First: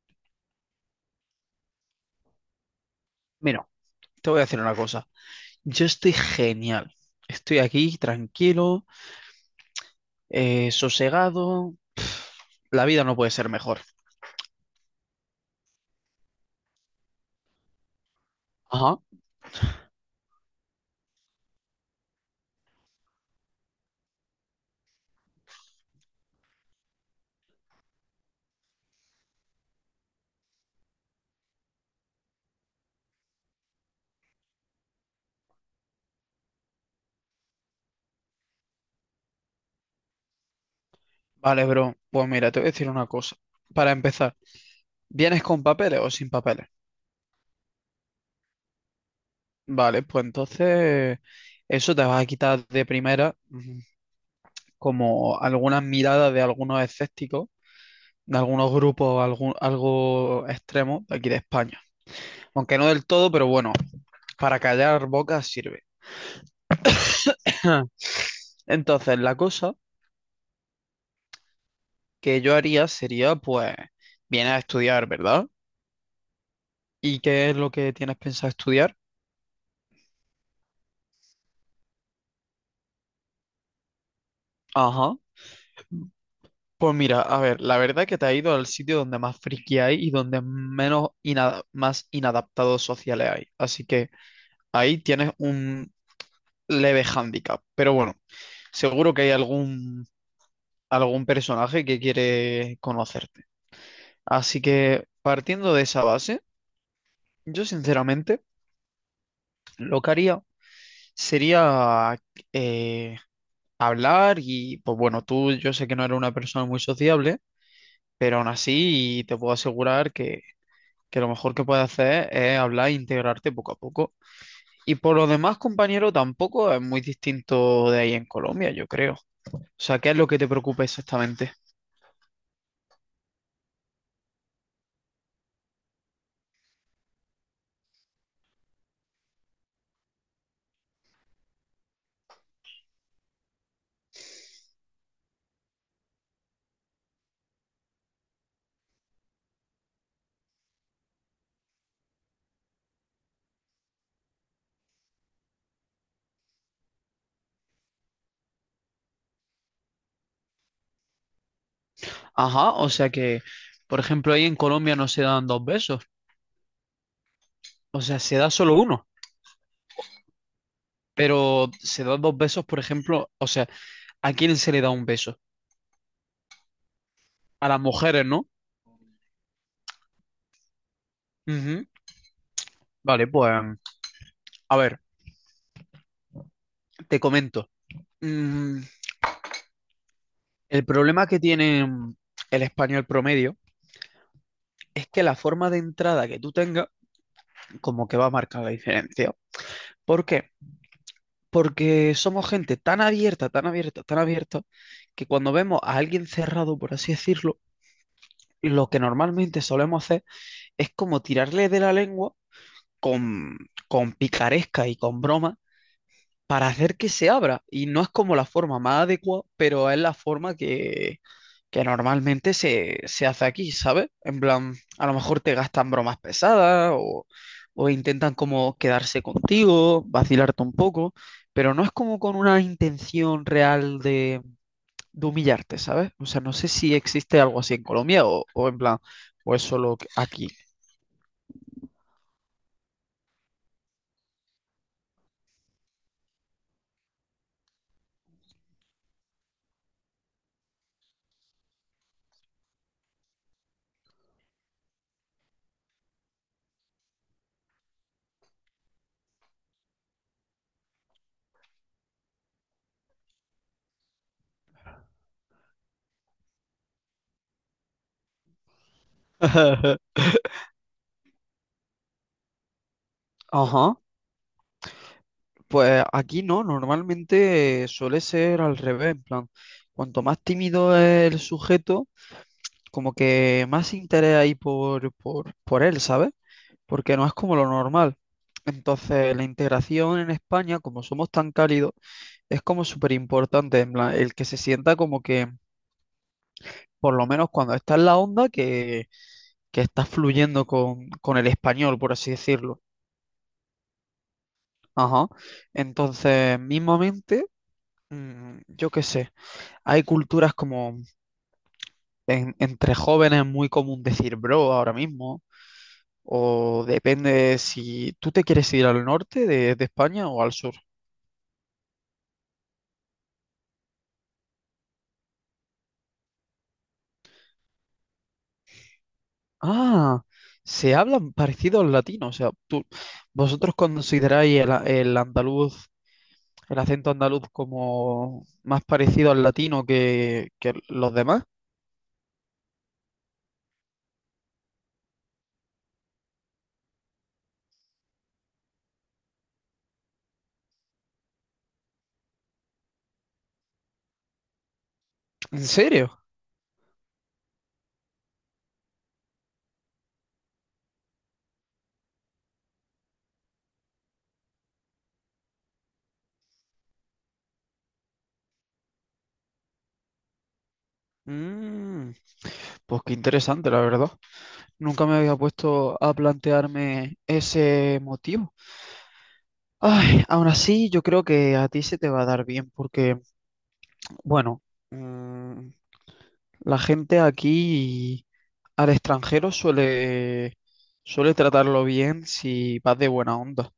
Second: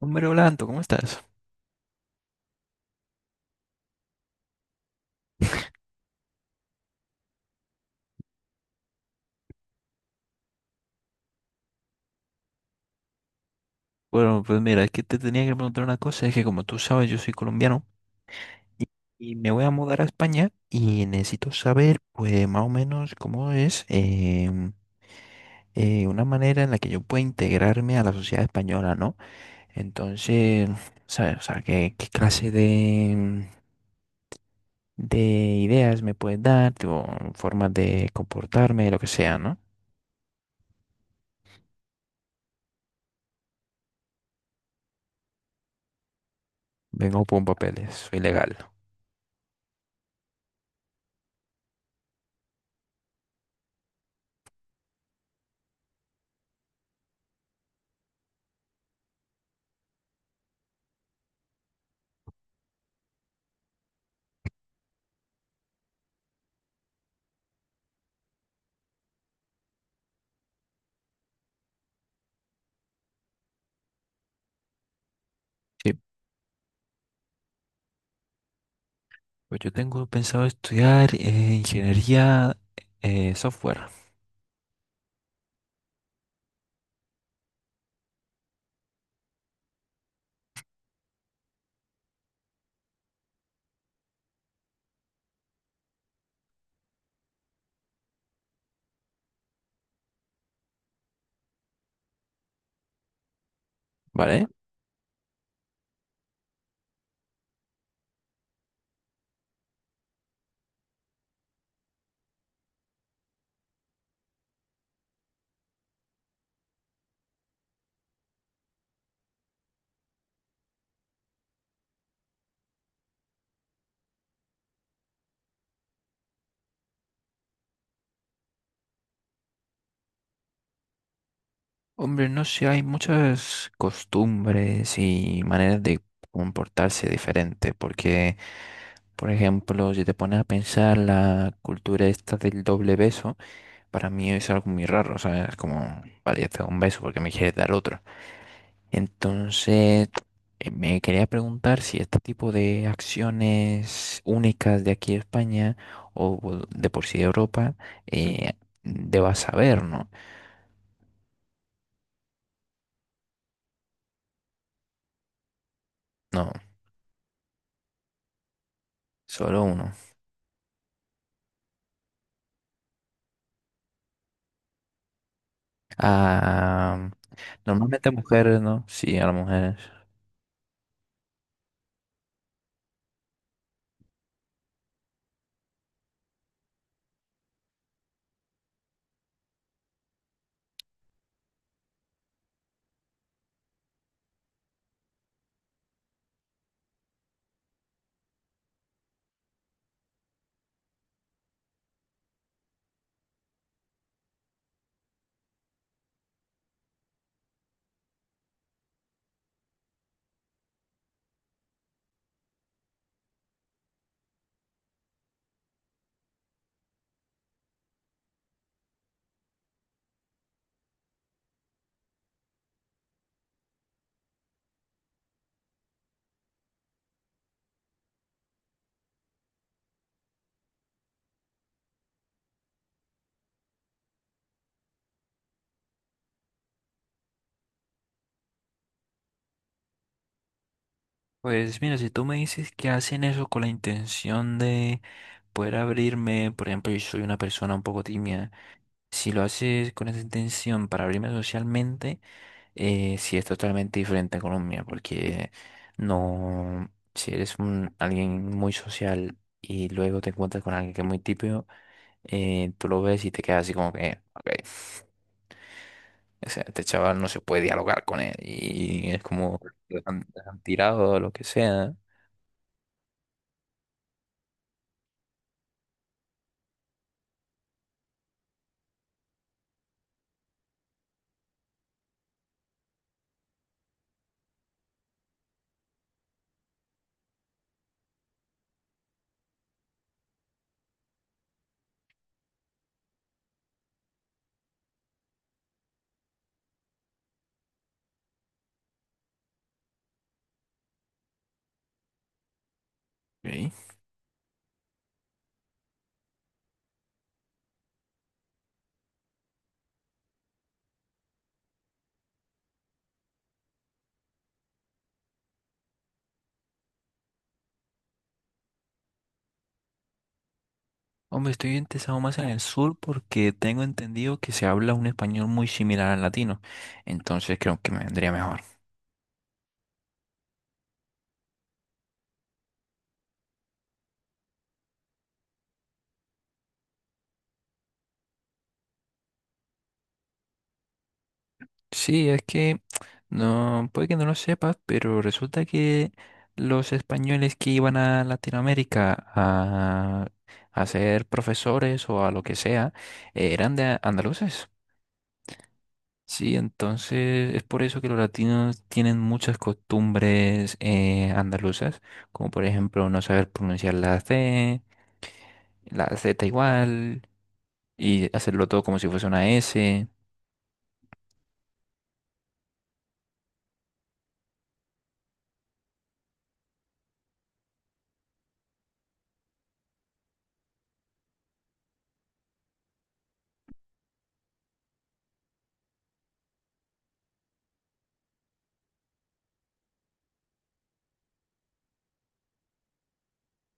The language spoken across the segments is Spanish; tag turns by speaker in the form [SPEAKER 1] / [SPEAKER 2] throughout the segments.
[SPEAKER 1] Hombre Blanco, ¿cómo estás?
[SPEAKER 2] Mira, te voy a decir una cosa. Yo estoy genial. Estoy aquí tranquilo, sosegado. La vida no puede ser mejor.
[SPEAKER 1] Bueno, pues mira, es que te tenía que preguntar una cosa, es que como tú sabes, yo soy colombiano y,
[SPEAKER 2] Ajá.
[SPEAKER 1] y me voy a mudar a España y necesito saber, pues más o menos cómo es una manera en la que yo pueda integrarme a la sociedad española, ¿no? Entonces, ¿sabes? O sea, ¿qué clase de ideas me puedes dar, tipo, formas de comportarme, lo que sea, ¿no?
[SPEAKER 2] Vale, bro. Pues mira, te voy a decir una cosa. Para empezar, ¿vienes con papeles o sin papeles?
[SPEAKER 1] Vengo con papeles, soy legal.
[SPEAKER 2] Vale, pues entonces eso te va a quitar de primera como algunas miradas de algunos escépticos, de algunos grupos algo extremos de aquí de España. Aunque no del todo, pero bueno, para callar bocas sirve. Entonces, la cosa que yo haría sería, pues, vienes a estudiar, ¿verdad?
[SPEAKER 1] Sí.
[SPEAKER 2] ¿Y qué es lo que tienes pensado estudiar?
[SPEAKER 1] Pues yo tengo pensado estudiar ingeniería software,
[SPEAKER 2] Ajá. Pues mira, a ver, la verdad que te ha ido al sitio donde más friki hay y donde menos más inadaptados sociales hay. Así que ahí tienes un leve hándicap. Pero bueno, seguro que hay algún personaje que quiere conocerte.
[SPEAKER 1] ¿vale?
[SPEAKER 2] Así que partiendo de esa base, yo sinceramente lo que haría sería eh, hablar y pues bueno, tú yo sé que no eres una persona muy sociable, pero aún así te puedo asegurar que lo mejor que puedes hacer es hablar e integrarte poco a poco. Y por lo demás, compañero, tampoco es muy distinto de ahí en Colombia, yo creo. O sea, ¿qué es lo que te preocupa exactamente?
[SPEAKER 1] Hombre, no sé, hay muchas costumbres y maneras de comportarse diferentes, porque, por ejemplo, si te pones a pensar la cultura esta del doble beso, para mí es algo muy raro, o sea, es como, vale, ya te doy un beso porque me quieres dar otro. Entonces, me quería preguntar si este tipo de acciones únicas de aquí de España o de por sí de Europa, eh, debas saber, ¿no?
[SPEAKER 2] Ajá, o sea por ejemplo, ahí en Colombia no se dan dos besos,
[SPEAKER 1] No,
[SPEAKER 2] o sea, se da solo uno,
[SPEAKER 1] solo uno.
[SPEAKER 2] pero se dan dos besos, por ejemplo, o sea, ¿a quién se le da un beso?
[SPEAKER 1] Ah,
[SPEAKER 2] A las
[SPEAKER 1] normalmente
[SPEAKER 2] mujeres, ¿no?
[SPEAKER 1] mujeres, ¿no? Sí, a las mujeres.
[SPEAKER 2] Ujú. Vale, pues, a ver, te comento. Mm, el problema que tiene el español promedio es que la forma de entrada que tú tengas como que va a marcar la diferencia. ¿Por qué? Porque somos gente tan abierta, tan abierta, tan abierta, que cuando vemos a alguien cerrado, por así decirlo, lo que normalmente solemos hacer es como tirarle de la lengua con, con picaresca y con broma para hacer que se abra. Y no es como la forma más adecuada, pero es la forma que normalmente se hace aquí, ¿sabes? En plan, a lo mejor te gastan bromas pesadas o intentan como quedarse contigo, vacilarte un poco, pero no es como con una intención real de humillarte, ¿sabes? O sea, no sé si existe algo así en Colombia o en plan, o es solo aquí.
[SPEAKER 1] Pues mira, si tú me dices que hacen eso con la intención de poder abrirme, por ejemplo, yo soy una persona un poco tímida, si lo haces con esa intención para abrirme socialmente, sí es totalmente diferente a Colombia, porque no, si eres un, alguien muy social y luego te encuentras con alguien que es muy típico, tú lo ves y te quedas así como que, ok, o sea, este chaval no se puede dialogar con él y es como lo han tirado o lo que sea.
[SPEAKER 2] Ajá. Pues aquí no, normalmente suele ser al revés, en plan, cuanto más tímido es el sujeto, como que más interés hay por él, ¿sabes? Porque no es como lo normal. Entonces, la integración en España, como somos tan cálidos, es como súper importante, en plan, el que se sienta como por lo menos cuando está en la onda, que está fluyendo con el español, por así decirlo.
[SPEAKER 1] Ok.
[SPEAKER 2] Ajá. Entonces, mismamente, yo qué sé. Hay culturas como entre jóvenes muy común decir bro ahora mismo, o depende si tú te quieres ir al norte de España o al sur.
[SPEAKER 1] Hombre, estoy interesado más en el sur porque tengo entendido que se habla un español muy similar al latino, entonces creo que me vendría mejor.
[SPEAKER 2] Ah, se hablan parecidos latinos, o sea, tú, vosotros consideráis el andaluz, el acento andaluz como más parecido al latino que los demás.
[SPEAKER 1] Sí, es que no, puede que no lo sepas, pero resulta que los españoles que iban a Latinoamérica a ser profesores o a lo que sea, eran de andaluces.
[SPEAKER 2] ¿En serio?
[SPEAKER 1] Sí, entonces es por eso que los latinos tienen muchas costumbres andaluzas, como por ejemplo no saber pronunciar la C, la Z igual, y hacerlo todo como si fuese una S.
[SPEAKER 2] Mm, pues qué interesante, la verdad. Nunca me había puesto a plantearme ese motivo. Ay, aún así, yo creo que a ti se te va a dar bien porque, bueno, mm, la gente aquí al extranjero suele tratarlo bien si vas de buena onda.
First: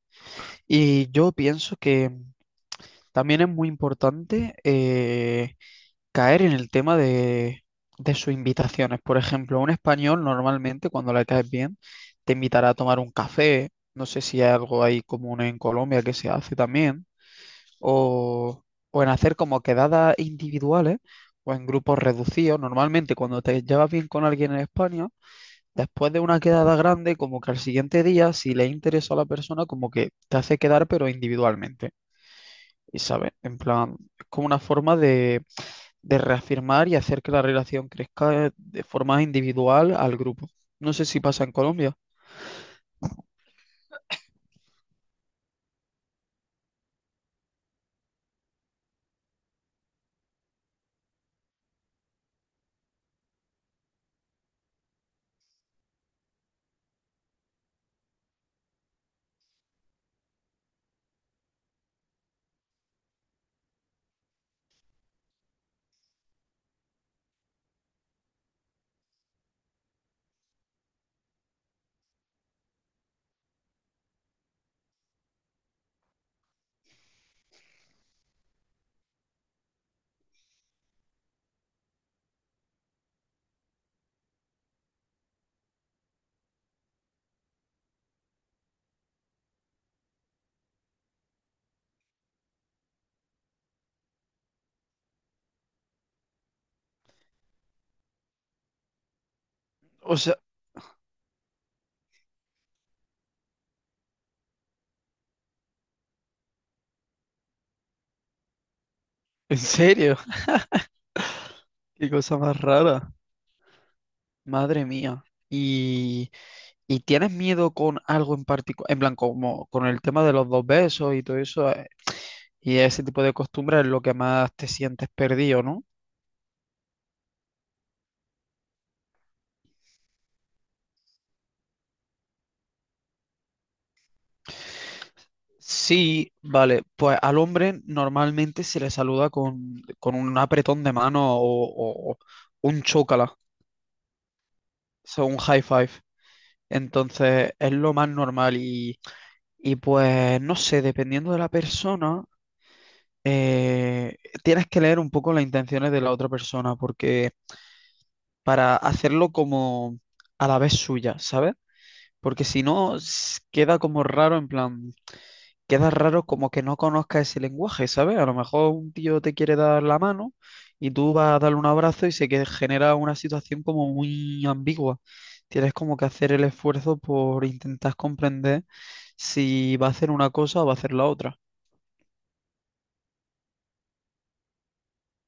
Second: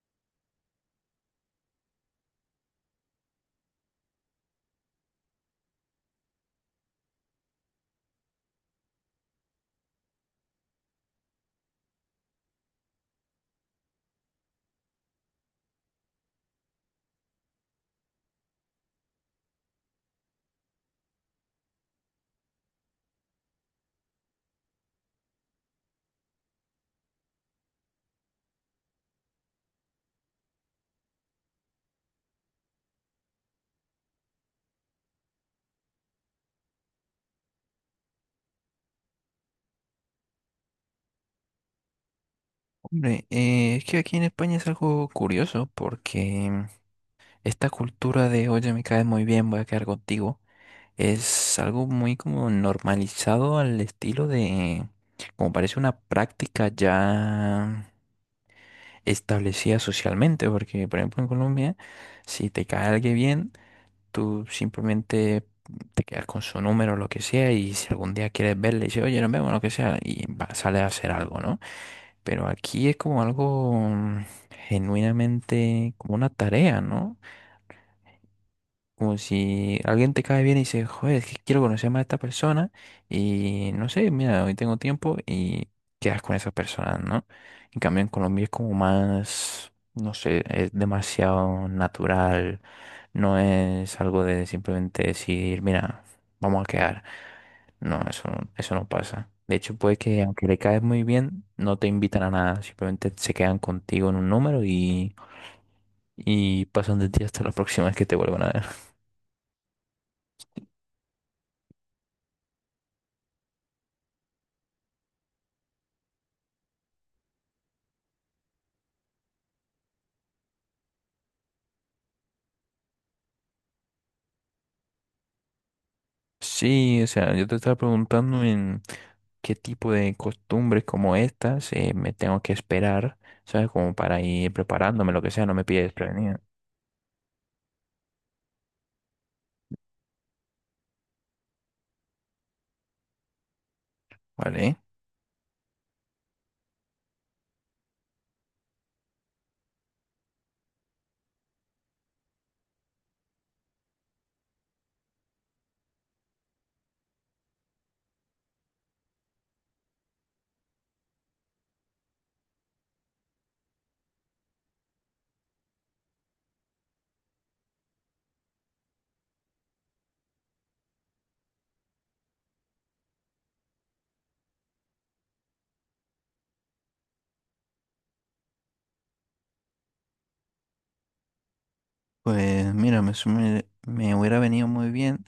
[SPEAKER 2] Y yo pienso que también es muy importante caer en el tema de sus invitaciones. Por ejemplo, un español normalmente cuando le caes bien te invitará a tomar un café. No sé si hay algo ahí común en Colombia que se hace también o, o en hacer como quedadas individuales o en grupos reducidos. Normalmente cuando te llevas bien con alguien en España, después de una quedada grande, como que al siguiente día, si le interesa a la persona, como que te hace quedar pero individualmente. Y sabes, en plan, es como una forma de reafirmar y hacer que la relación crezca de forma individual al grupo. No sé si pasa en Colombia.
[SPEAKER 1] Hombre, es que aquí en España es algo curioso porque esta cultura de, oye, me caes muy bien, voy a quedar contigo, es algo muy como normalizado al estilo de, como parece una práctica ya establecida socialmente, porque por ejemplo en Colombia, si te cae alguien bien, tú simplemente te quedas con su número, o lo que sea, y si algún día quieres verle, dices, oye, nos vemos, lo que sea, y va- sale a hacer algo, ¿no? Pero aquí es como algo genuinamente, como una tarea, ¿no? Como si alguien te cae bien y dice, joder, es que quiero conocer más a esta persona y no sé, mira, hoy tengo tiempo y quedas con esa persona, ¿no? En cambio, en Colombia es como más, no sé, es demasiado natural, no es algo de simplemente decir, mira, vamos a quedar. No, eso, no- eso no pasa. De hecho, puede
[SPEAKER 2] O
[SPEAKER 1] que
[SPEAKER 2] sea,
[SPEAKER 1] aunque le caes muy bien, no te invitan a nada, simplemente se quedan contigo en un número y pasan de ti hasta la próxima vez que te vuelvan a ver.
[SPEAKER 2] en serio, qué cosa más rara. Madre mía. Y ¿y tienes miedo con algo en particular? En plan, como con el tema de los dos besos y todo eso, y ese tipo de costumbres es lo que más te sientes perdido, ¿no?
[SPEAKER 1] Sí, o sea, yo te estaba preguntando en qué tipo de costumbres como estas me tengo que esperar, ¿sabes? Como para ir preparándome, lo que sea, no me pides
[SPEAKER 2] Sí,
[SPEAKER 1] prevenir,
[SPEAKER 2] vale, pues al hombre normalmente se le saluda con un apretón de mano o un chócala, o
[SPEAKER 1] ¿vale?
[SPEAKER 2] sea, un high five. Entonces es lo más normal y pues no sé, dependiendo de la persona, eh, tienes que leer un poco las intenciones de la otra persona porque para hacerlo como a la vez suya, ¿sabes? Porque si no, queda como raro, en plan, queda raro como que no conozca ese lenguaje, ¿sabes? A lo mejor un tío te quiere dar la mano y tú vas a darle un abrazo y se que genera una situación como muy ambigua. Tienes como que hacer el esfuerzo por intentar comprender si va a hacer una cosa o va a hacer la otra.
[SPEAKER 1] Pues mira, hubiera venido muy bien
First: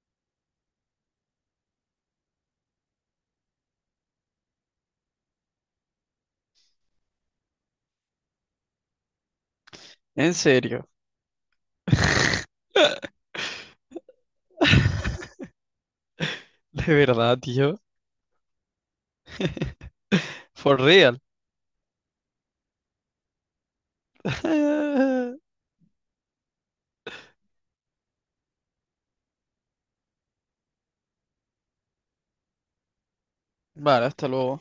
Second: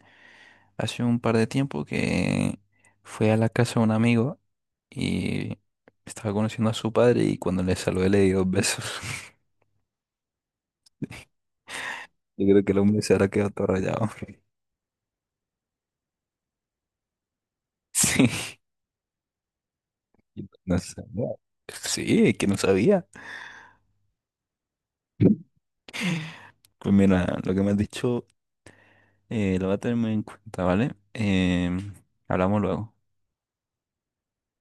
[SPEAKER 1] hace un par de tiempo que fui a la casa de un amigo y estaba conociendo a su padre y cuando le saludé le di dos besos.
[SPEAKER 2] En serio,
[SPEAKER 1] Yo creo que el hombre se habrá quedado todo rayado.
[SPEAKER 2] de verdad, tío.
[SPEAKER 1] Sí.
[SPEAKER 2] For
[SPEAKER 1] No sé,
[SPEAKER 2] real.
[SPEAKER 1] no. Sí, es que no sabía. Pues mira, lo que me has dicho lo voy a tener muy en cuenta, ¿vale? Hablamos luego.
[SPEAKER 2] Vale, hasta luego.